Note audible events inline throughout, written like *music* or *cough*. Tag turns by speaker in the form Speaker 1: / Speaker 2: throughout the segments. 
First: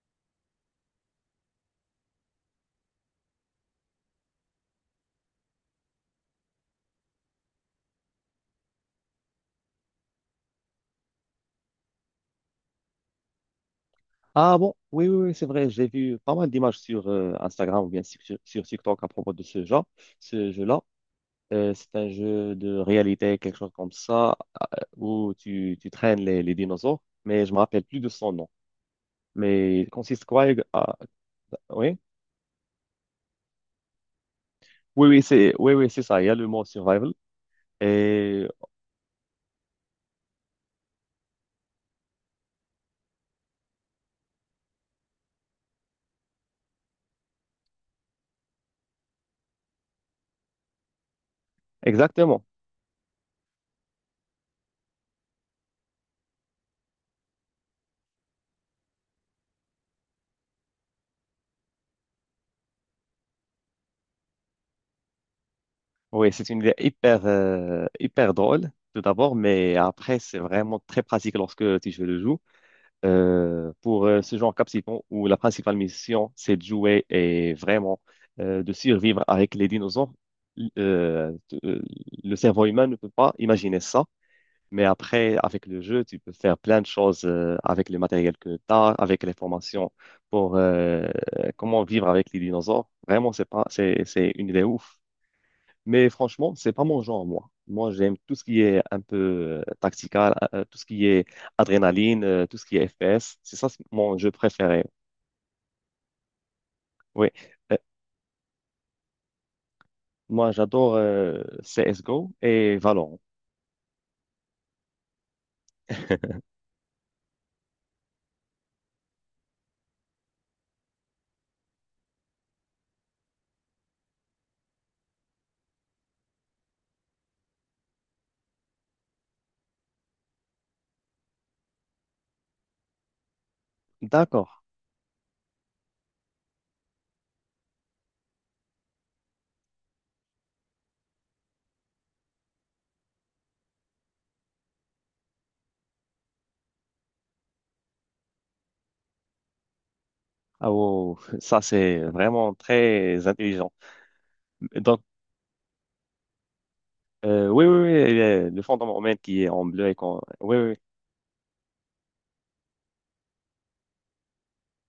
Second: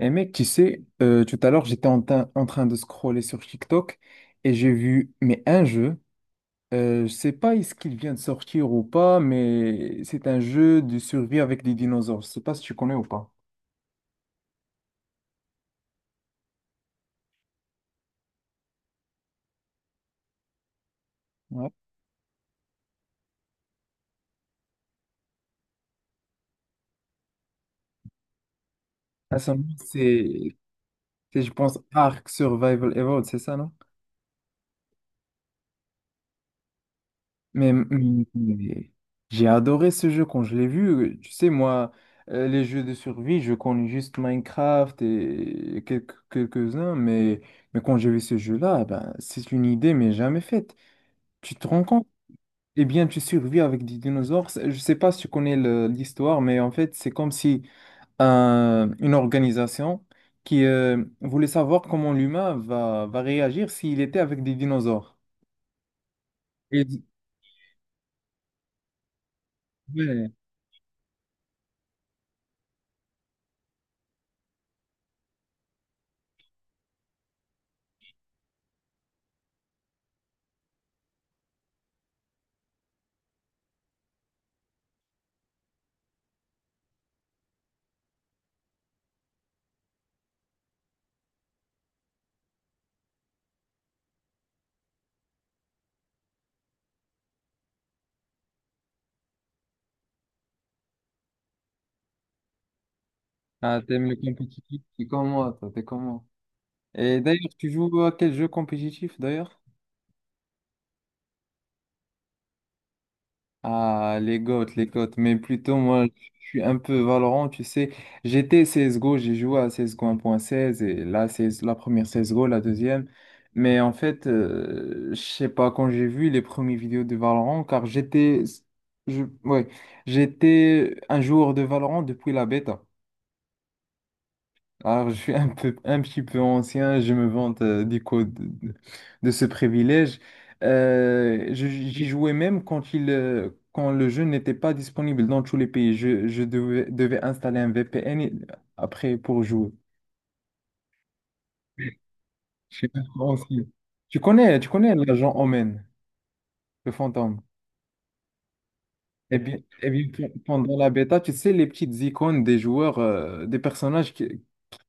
Speaker 1: Et mec, tu sais, tout à l'heure, j'étais en train de scroller sur TikTok et j'ai vu, mais un jeu, je sais pas est-ce qu'il vient de sortir ou pas, mais c'est un jeu de survie avec des dinosaures. Je sais pas si tu connais ou pas.
Speaker 2: Ah bon, oui, oui, oui, c'est vrai, j'ai vu pas mal d'images sur Instagram ou bien sur, sur TikTok à propos de ce genre, ce jeu-là.
Speaker 1: Ouais.
Speaker 2: C'est un jeu de réalité, quelque chose comme ça, euh, où tu traînes les dinosaures, mais je me rappelle plus de son nom.
Speaker 1: Ah, ça,
Speaker 2: Mais il consiste quoi?
Speaker 1: c'est, c'est, je pense,
Speaker 2: Oui,
Speaker 1: Ark Survival Evolved, c'est ça, non?
Speaker 2: oui, oui, c'est ça, il y a le mot survival.
Speaker 1: Mais, mais-
Speaker 2: Et
Speaker 1: mais j'ai adoré ce jeu quand je l'ai vu. Tu sais, moi, les jeux de survie, je connais juste Minecraft et quelques-uns, mais quand j'ai vu ce jeu-là, ben, c'est une idée, mais jamais faite. Tu te rends compte?
Speaker 2: exactement.
Speaker 1: Eh bien, tu survis avec des dinosaures. Je sais pas si tu connais l'histoire, mais en fait, c'est comme si une organisation qui voulait savoir comment l'humain va réagir s'il était avec des dinosaures.
Speaker 2: Oui, c'est une idée
Speaker 1: Et-
Speaker 2: hyper, hyper drôle, tout d'abord, mais après,
Speaker 1: Ouais.
Speaker 2: c'est vraiment très pratique lorsque tu joues le jeu. Pour ce genre captivant où la principale mission, c'est de jouer et vraiment de survivre avec les dinosaures, euh, t- euh, le cerveau humain ne peut pas imaginer ça. Mais après, avec le jeu, tu peux faire plein de choses avec le matériel que tu as, avec les formations pour comment vivre avec les dinosaures. Vraiment, c'est pas, c'est une idée ouf. Mais franchement, c'est pas mon genre, moi. Moi, j'aime tout ce qui est un peu tactical, tout ce qui est adrénaline, tout ce qui est FPS.
Speaker 1: Ah,
Speaker 2: C'est
Speaker 1: t'aimes le
Speaker 2: mon jeu
Speaker 1: compétitif?
Speaker 2: préféré.
Speaker 1: T'es comme moi, toi, t'es comme moi. Et
Speaker 2: Oui.
Speaker 1: d'ailleurs, tu
Speaker 2: Euh,
Speaker 1: joues à quel jeu compétitif, d'ailleurs?
Speaker 2: Moi, j'adore CSGO et Valorant.
Speaker 1: Ah, les GOAT, les GOAT. Mais plutôt, moi, je
Speaker 2: *laughs*
Speaker 1: suis un peu Valorant, tu sais. J'étais CSGO, j'ai joué à CSGO 1.16 et là, c'est la première CSGO, la deuxième. Mais en fait, je sais pas, quand j'ai vu les premières vidéos de Valorant, car j'étais... Ouais, j'étais un joueur de Valorant depuis la bêta.
Speaker 2: D'accord.
Speaker 1: Alors, je suis un peu, un petit peu ancien, je me vante du coup de- de ce privilège. J'y jouais même quand le jeu n'était pas disponible dans tous les pays. Je devais installer un VPN après pour jouer.
Speaker 2: Ah, wow. Wow, wow. Ça, c'est vraiment
Speaker 1: Je suis un peu
Speaker 2: très
Speaker 1: ancien.
Speaker 2: intelligent.
Speaker 1: Tu connais
Speaker 2: Donc,
Speaker 1: l'agent Omen, le fantôme.
Speaker 2: oui, oui, oui, le fond de mon mail
Speaker 1: Eh
Speaker 2: qui est
Speaker 1: bien,
Speaker 2: en bleu
Speaker 1: eh
Speaker 2: et
Speaker 1: bien,
Speaker 2: qu'on...
Speaker 1: pe-
Speaker 2: Oui, oui, oui,
Speaker 1: pendant la bêta, tu sais, les petites icônes des joueurs, des personnages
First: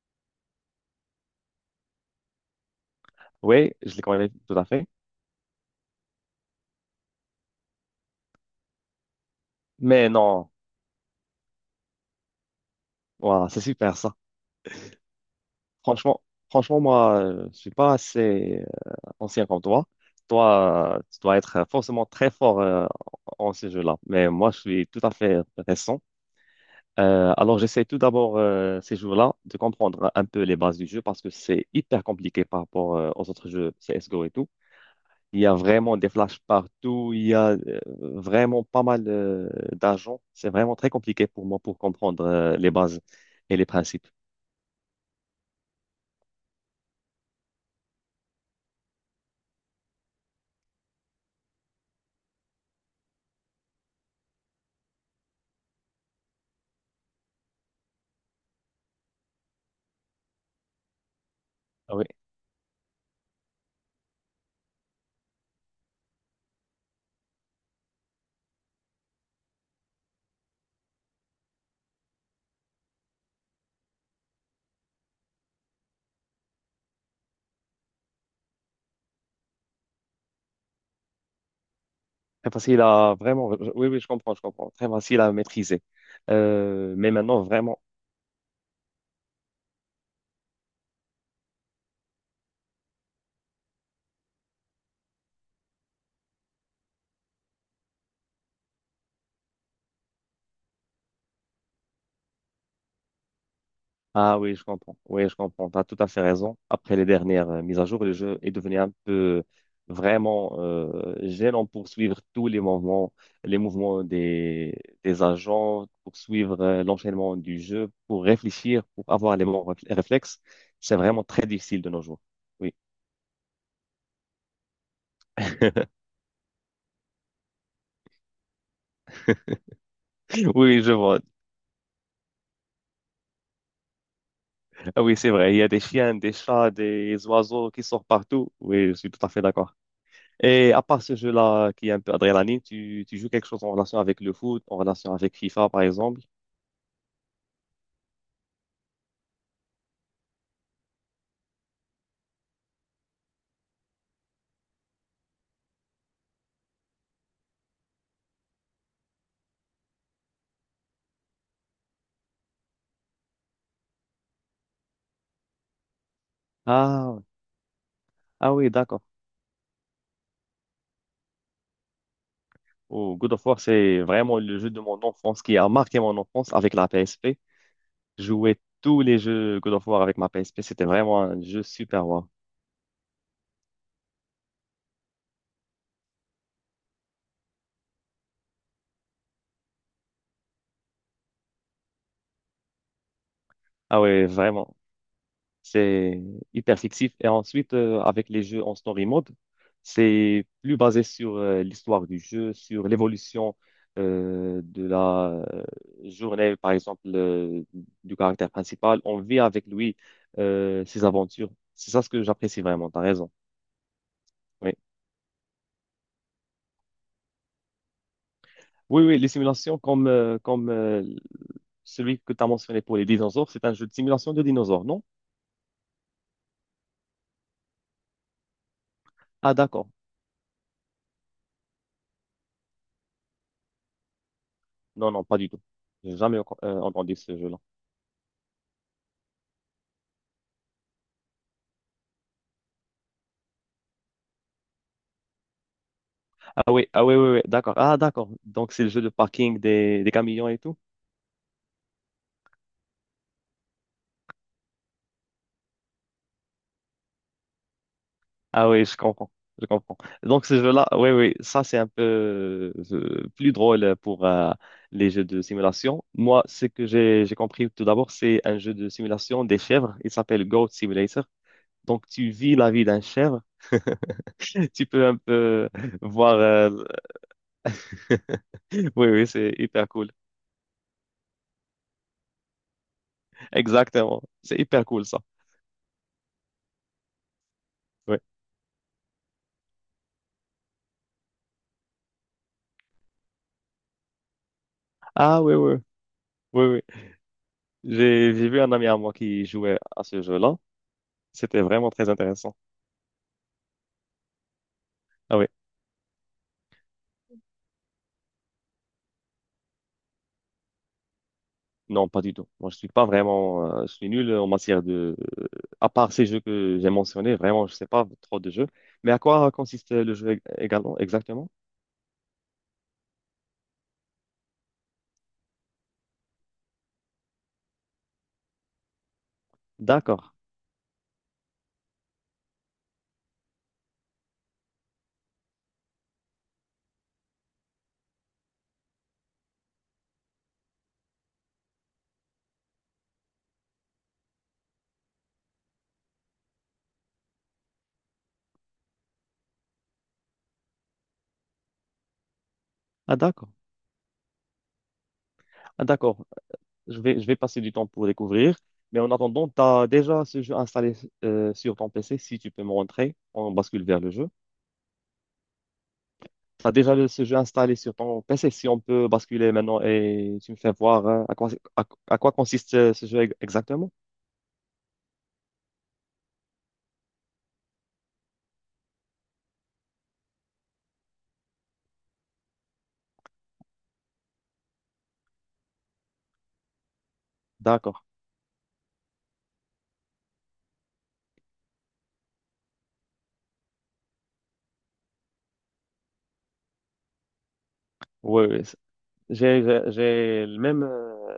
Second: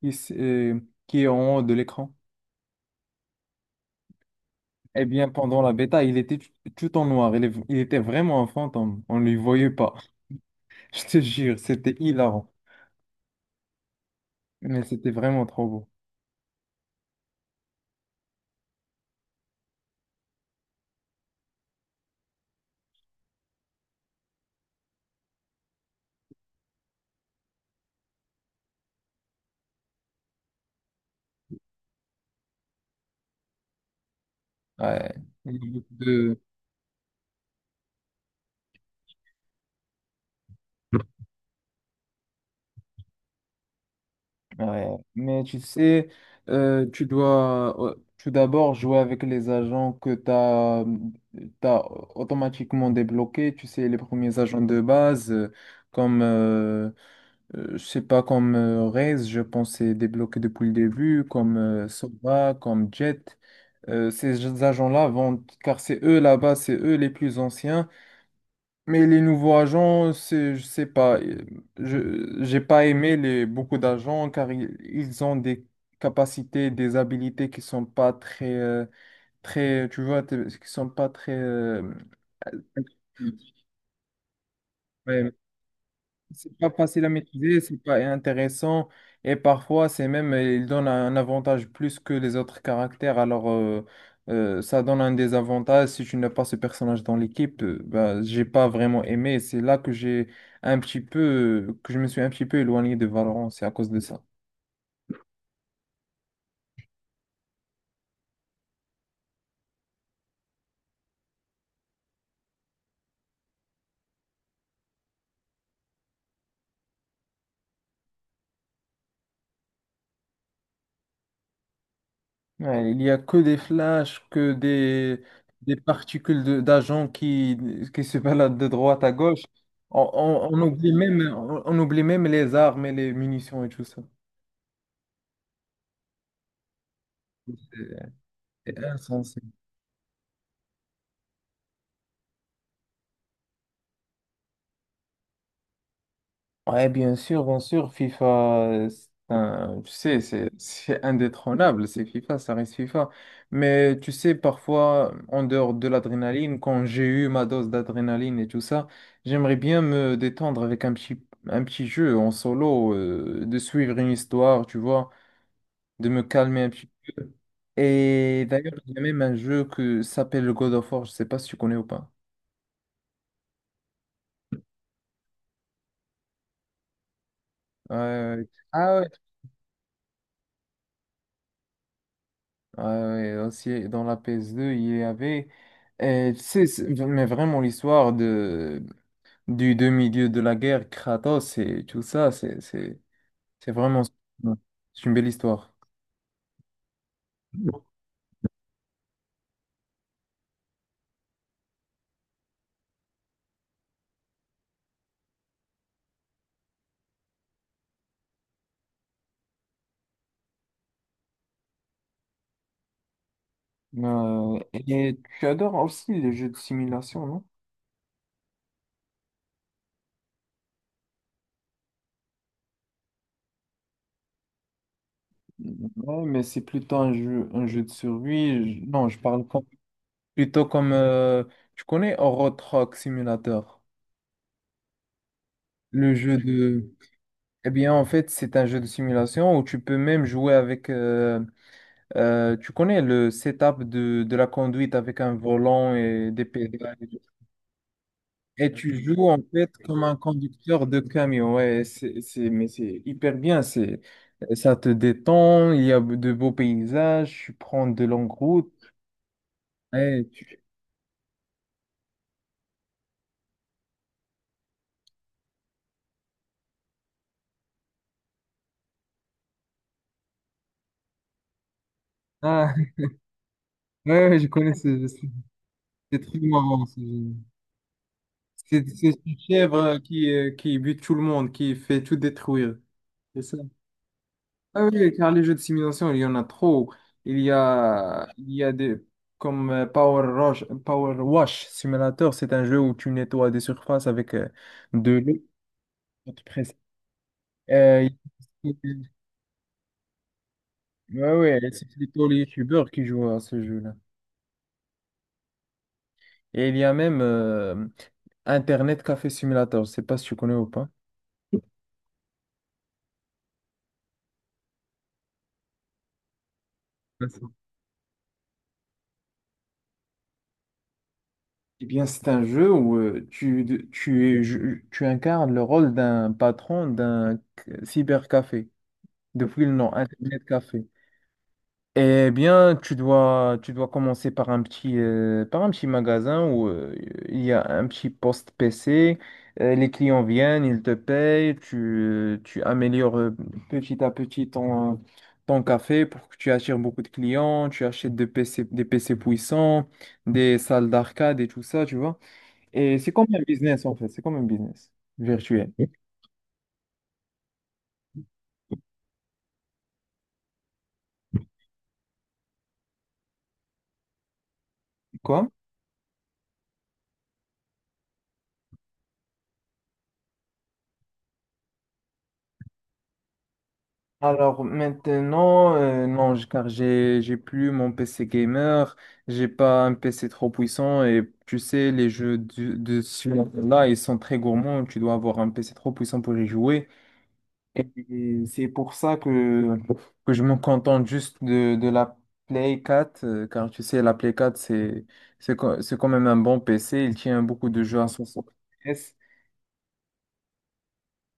Speaker 1: qui, s- euh, qui est en haut de l'écran.
Speaker 2: oui, je les connais tout à fait.
Speaker 1: Eh bien, pendant la bêta, il était tout en noir. Il était vraiment un fantôme. On ne lui voyait pas.
Speaker 2: Mais non,
Speaker 1: *laughs* Je te jure, c'était hilarant.
Speaker 2: voilà, c'est super ça.
Speaker 1: Mais c'était vraiment trop beau.
Speaker 2: Franchement, franchement, moi, je suis pas assez ancien comme toi, toi, tu dois être forcément très fort en ces jeux-là. Mais moi, je suis tout à fait récent. Alors, j'essaie tout d'abord ces jeux là de comprendre un peu les bases du jeu parce que c'est hyper compliqué par rapport aux autres jeux CSGO et tout.
Speaker 1: Ouais.
Speaker 2: Il y
Speaker 1: Il
Speaker 2: a
Speaker 1: y a beaucoup
Speaker 2: vraiment des flashs
Speaker 1: de-
Speaker 2: partout, il y a vraiment pas mal d'agents. C'est vraiment très compliqué pour moi pour comprendre les bases et les principes.
Speaker 1: Ouais. Mais tu sais, tu dois tout d'abord jouer avec les agents que tu as, automatiquement débloqués. Tu sais, les premiers agents de base, comme c'est pas comme Rez, je pense, c'est débloqué depuis le début, comme
Speaker 2: Ah oui,
Speaker 1: Sova, comme Jet. Ces agents-là vont, car c'est eux là-bas, c'est eux les plus anciens. Mais les nouveaux agents, c'est, je sais pas, j'ai pas aimé beaucoup d'agents car ils ont des capacités, des habilités qui sont pas très, très, tu vois, qui sont pas très,
Speaker 2: très facile à vraiment. Oui, oui, je comprends, je comprends. Très facile
Speaker 1: Ouais,
Speaker 2: à maîtriser.
Speaker 1: c'est pas facile à
Speaker 2: Mais maintenant,
Speaker 1: maîtriser, c'est
Speaker 2: vraiment,
Speaker 1: pas intéressant et parfois c'est même il donne un avantage plus que les autres caractères. Alors ça donne un désavantage si tu n'as pas ce personnage dans l'équipe. Bah, j'ai pas vraiment aimé. C'est là que j'ai un petit peu, que je me suis un petit peu éloigné de Valorant. C'est à cause de ça.
Speaker 2: ah oui, je comprends. Oui, je comprends. Tu as tout à fait raison. Après les dernières mises à jour, le jeu est devenu un peu vraiment gênant pour suivre tous les mouvements des agents, pour suivre l'enchaînement du jeu, pour réfléchir, pour avoir les bons réflexes. C'est vraiment très difficile de nos jours. Oui,
Speaker 1: Ouais, il n'y a que des flashs, que des
Speaker 2: *laughs*
Speaker 1: particules d'agents qui se baladent de droite à gauche. On
Speaker 2: oui,
Speaker 1: oublie
Speaker 2: je
Speaker 1: même
Speaker 2: vois.
Speaker 1: les armes et les munitions et tout ça.
Speaker 2: Ah oui, c'est vrai. Il y a des chiens, des chats, des oiseaux qui sortent partout.
Speaker 1: C'est
Speaker 2: Oui, je suis tout à
Speaker 1: insensé.
Speaker 2: fait d'accord. Et à part ce jeu-là qui est un peu adrénaline, tu joues quelque chose en relation avec le foot, en relation avec FIFA par exemple?
Speaker 1: Ouais, bien sûr, FIFA, tu sais, c'est indétrônable, c'est FIFA, ça reste FIFA. Mais tu sais, parfois, en dehors de l'adrénaline, quand j'ai eu ma dose d'adrénaline et tout ça, j'aimerais bien me détendre avec un petit jeu en solo, de suivre une histoire, tu vois, de me calmer un petit.
Speaker 2: Ah,
Speaker 1: Et
Speaker 2: ah oui,
Speaker 1: d'ailleurs, il y a
Speaker 2: d'accord.
Speaker 1: même un jeu que s'appelle God of War, je sais pas si tu connais ou pas.
Speaker 2: Oh, God of War, c'est vraiment le jeu de mon enfance qui a marqué mon enfance avec la PSP.
Speaker 1: Ouais,
Speaker 2: Je
Speaker 1: ouais.
Speaker 2: jouais
Speaker 1: Ah
Speaker 2: tous
Speaker 1: ouais,
Speaker 2: les jeux God of War avec ma PSP, c'était vraiment un jeu super wow.
Speaker 1: ah ouais, aussi, dans la PS2, il y avait, tu sais, mais vraiment l'histoire du demi-dieu de la guerre, Kratos et tout ça, c'est
Speaker 2: Ah
Speaker 1: vraiment,
Speaker 2: oui,
Speaker 1: ouais,
Speaker 2: vraiment.
Speaker 1: c'est une belle histoire.
Speaker 2: C'est hyper fictif. Et ensuite, avec les jeux en story mode, c'est plus basé sur l'histoire du jeu, sur l'évolution euh, de la journée, par exemple, du caractère principal. On vit avec lui ses aventures. C'est ça ce que j'apprécie vraiment, t'as raison. Oui,
Speaker 1: Et tu adores aussi les jeux de simulation, non?
Speaker 2: oui, oui, les simulations comme celui que tu as mentionné pour les dinosaures, c'est un jeu de simulation de dinosaures, non?
Speaker 1: Ouais, mais c'est plutôt un jeu de survie. Non, je parle
Speaker 2: Ah,
Speaker 1: pas-
Speaker 2: d'accord.
Speaker 1: plutôt comme, tu connais Euro Truck Simulator,
Speaker 2: Non, non, pas du tout.
Speaker 1: le
Speaker 2: J'ai
Speaker 1: jeu
Speaker 2: jamais
Speaker 1: de...
Speaker 2: entendu ce jeu-là.
Speaker 1: Eh bien, en fait, c'est un jeu de simulation où tu peux même jouer avec... tu connais le setup de la conduite avec un volant et des
Speaker 2: Ah oui,
Speaker 1: pédales.
Speaker 2: ah
Speaker 1: Et
Speaker 2: oui,
Speaker 1: tout.
Speaker 2: oui, oui, d'accord. Ah, d'accord.
Speaker 1: Et
Speaker 2: Donc, c'est le
Speaker 1: tu
Speaker 2: jeu de
Speaker 1: joues en
Speaker 2: parking
Speaker 1: fait comme
Speaker 2: des
Speaker 1: un
Speaker 2: camions et tout.
Speaker 1: conducteur de camion. Ouais, mais c'est hyper bien. Ça te détend, il y a de beaux paysages, tu prends de longues
Speaker 2: Ah oui,
Speaker 1: routes.
Speaker 2: je comprends. Je comprends.
Speaker 1: Ouais,
Speaker 2: Donc, ce jeu-là, oui, oui, ça, c'est un peu plus drôle pour les jeux de simulation. Moi, ce que j'ai compris tout d'abord, c'est un jeu de simulation des chèvres. Il s'appelle Goat Simulator. Donc, tu vis la
Speaker 1: ah,
Speaker 2: vie d'un chèvre.
Speaker 1: *laughs* ouais, ouais, je
Speaker 2: *laughs*
Speaker 1: connais
Speaker 2: Tu peux un peu
Speaker 1: c'est
Speaker 2: voir.
Speaker 1: très marrant, ce jeu.
Speaker 2: *laughs*
Speaker 1: C'est
Speaker 2: Oui,
Speaker 1: c'est
Speaker 2: oui,
Speaker 1: une
Speaker 2: c'est hyper
Speaker 1: chèvre
Speaker 2: cool.
Speaker 1: qui bute tout le monde, qui fait tout détruire.
Speaker 2: Exactement. C'est hyper
Speaker 1: Ah
Speaker 2: cool,
Speaker 1: oui,
Speaker 2: ça.
Speaker 1: car les jeux de simulation, il y en a trop. Il y
Speaker 2: Oui.
Speaker 1: a, il y a des, comme Power Wash Simulator, c'est un jeu où tu nettoies des surfaces avec de
Speaker 2: Ah,
Speaker 1: l'eau,
Speaker 2: oui, oui.
Speaker 1: pour te
Speaker 2: Oui,
Speaker 1: presser.
Speaker 2: oui.
Speaker 1: Euh,
Speaker 2: J'ai vu un ami à
Speaker 1: il-
Speaker 2: moi qui jouait à ce jeu-là.
Speaker 1: ouais, ouais,
Speaker 2: C'était
Speaker 1: c'est
Speaker 2: vraiment très
Speaker 1: plutôt les
Speaker 2: intéressant.
Speaker 1: youtubeurs qui jouent à ce jeu-là.
Speaker 2: Ah oui,
Speaker 1: Et il y a même Internet Café Simulator, je sais pas si tu connais ou pas.
Speaker 2: non, pas du tout. Moi, je suis pas vraiment, je suis nul en matière de, à part ces jeux que j'ai mentionnés,
Speaker 1: Vincent.
Speaker 2: vraiment, je sais pas trop de jeux. Mais à quoi consiste le jeu également, exactement?
Speaker 1: Eh bien, c'est un jeu où tu incarnes le rôle d'un patron d'un cybercafé. Depuis le nom,
Speaker 2: D'accord.
Speaker 1: Internet Café. Eh bien, tu dois commencer par un petit magasin où il y a un petit poste PC. Les clients viennent, ils te payent, tu améliores petit à petit ton café pour que tu attires beaucoup de clients. Tu achètes des PC, des PC puissants, des salles d'arcade et tout ça, tu vois. Et c'est
Speaker 2: Ah
Speaker 1: comme un
Speaker 2: d'accord.
Speaker 1: business en fait, c'est comme un business virtuel.
Speaker 2: Ah
Speaker 1: Ok.
Speaker 2: d'accord. Je vais passer du temps pour découvrir. Mais en attendant, tu as déjà ce jeu installé sur ton PC. Si tu peux me montrer, on bascule vers le jeu.
Speaker 1: Quoi?
Speaker 2: T'as déjà ce jeu installé sur ton PC si on peut basculer maintenant et tu me fais voir hein, à quoi, à quoi consiste ce jeu exactement?
Speaker 1: Alors maintenant, non, car j'ai plus mon PC gamer, j'ai pas un PC trop puissant et tu sais, les jeux de ce là ils sont très gourmands, tu dois avoir un PC trop puissant pour y jouer. Et,
Speaker 2: D'accord.
Speaker 1: et c'est pour ça que je me contente juste de la Play quatre, car tu sais, la PS4 c'est quand même un bon PC, il tient beaucoup de jeux à son
Speaker 2: Oui, oui.
Speaker 1: FPS.
Speaker 2: J'ai le même euh,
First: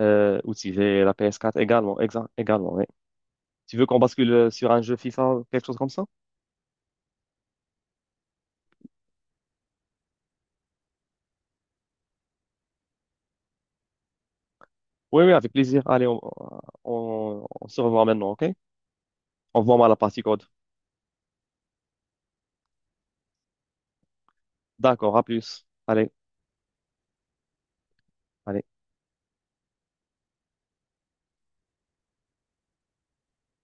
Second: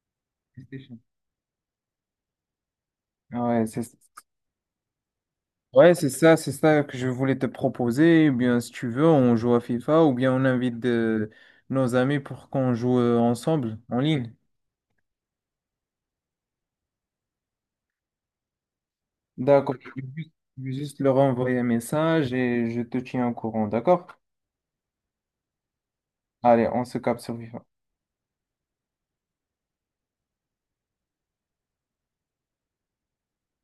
Speaker 2: euh, outil. J'ai la PS4 également. Également oui.
Speaker 1: Ouais,
Speaker 2: Tu
Speaker 1: c'est
Speaker 2: veux
Speaker 1: ça.
Speaker 2: qu'on bascule sur un jeu FIFA quelque chose comme
Speaker 1: Ouais,
Speaker 2: ça?
Speaker 1: c'est ça que je voulais te proposer. Eh bien, si tu veux, on joue à FIFA ou bien on invite nos amis pour qu'on joue ensemble en ligne.
Speaker 2: Oui, oui, avec plaisir. Allez, on se revoit maintenant, OK? On
Speaker 1: D'accord.
Speaker 2: voit mal
Speaker 1: Je
Speaker 2: la
Speaker 1: vais
Speaker 2: partie
Speaker 1: juste
Speaker 2: code.
Speaker 1: je vais juste leur envoyer un message et je te tiens au courant, d'accord?
Speaker 2: D'accord, à plus. Allez,
Speaker 1: Allez, on se capte sur FIFA.
Speaker 2: allez.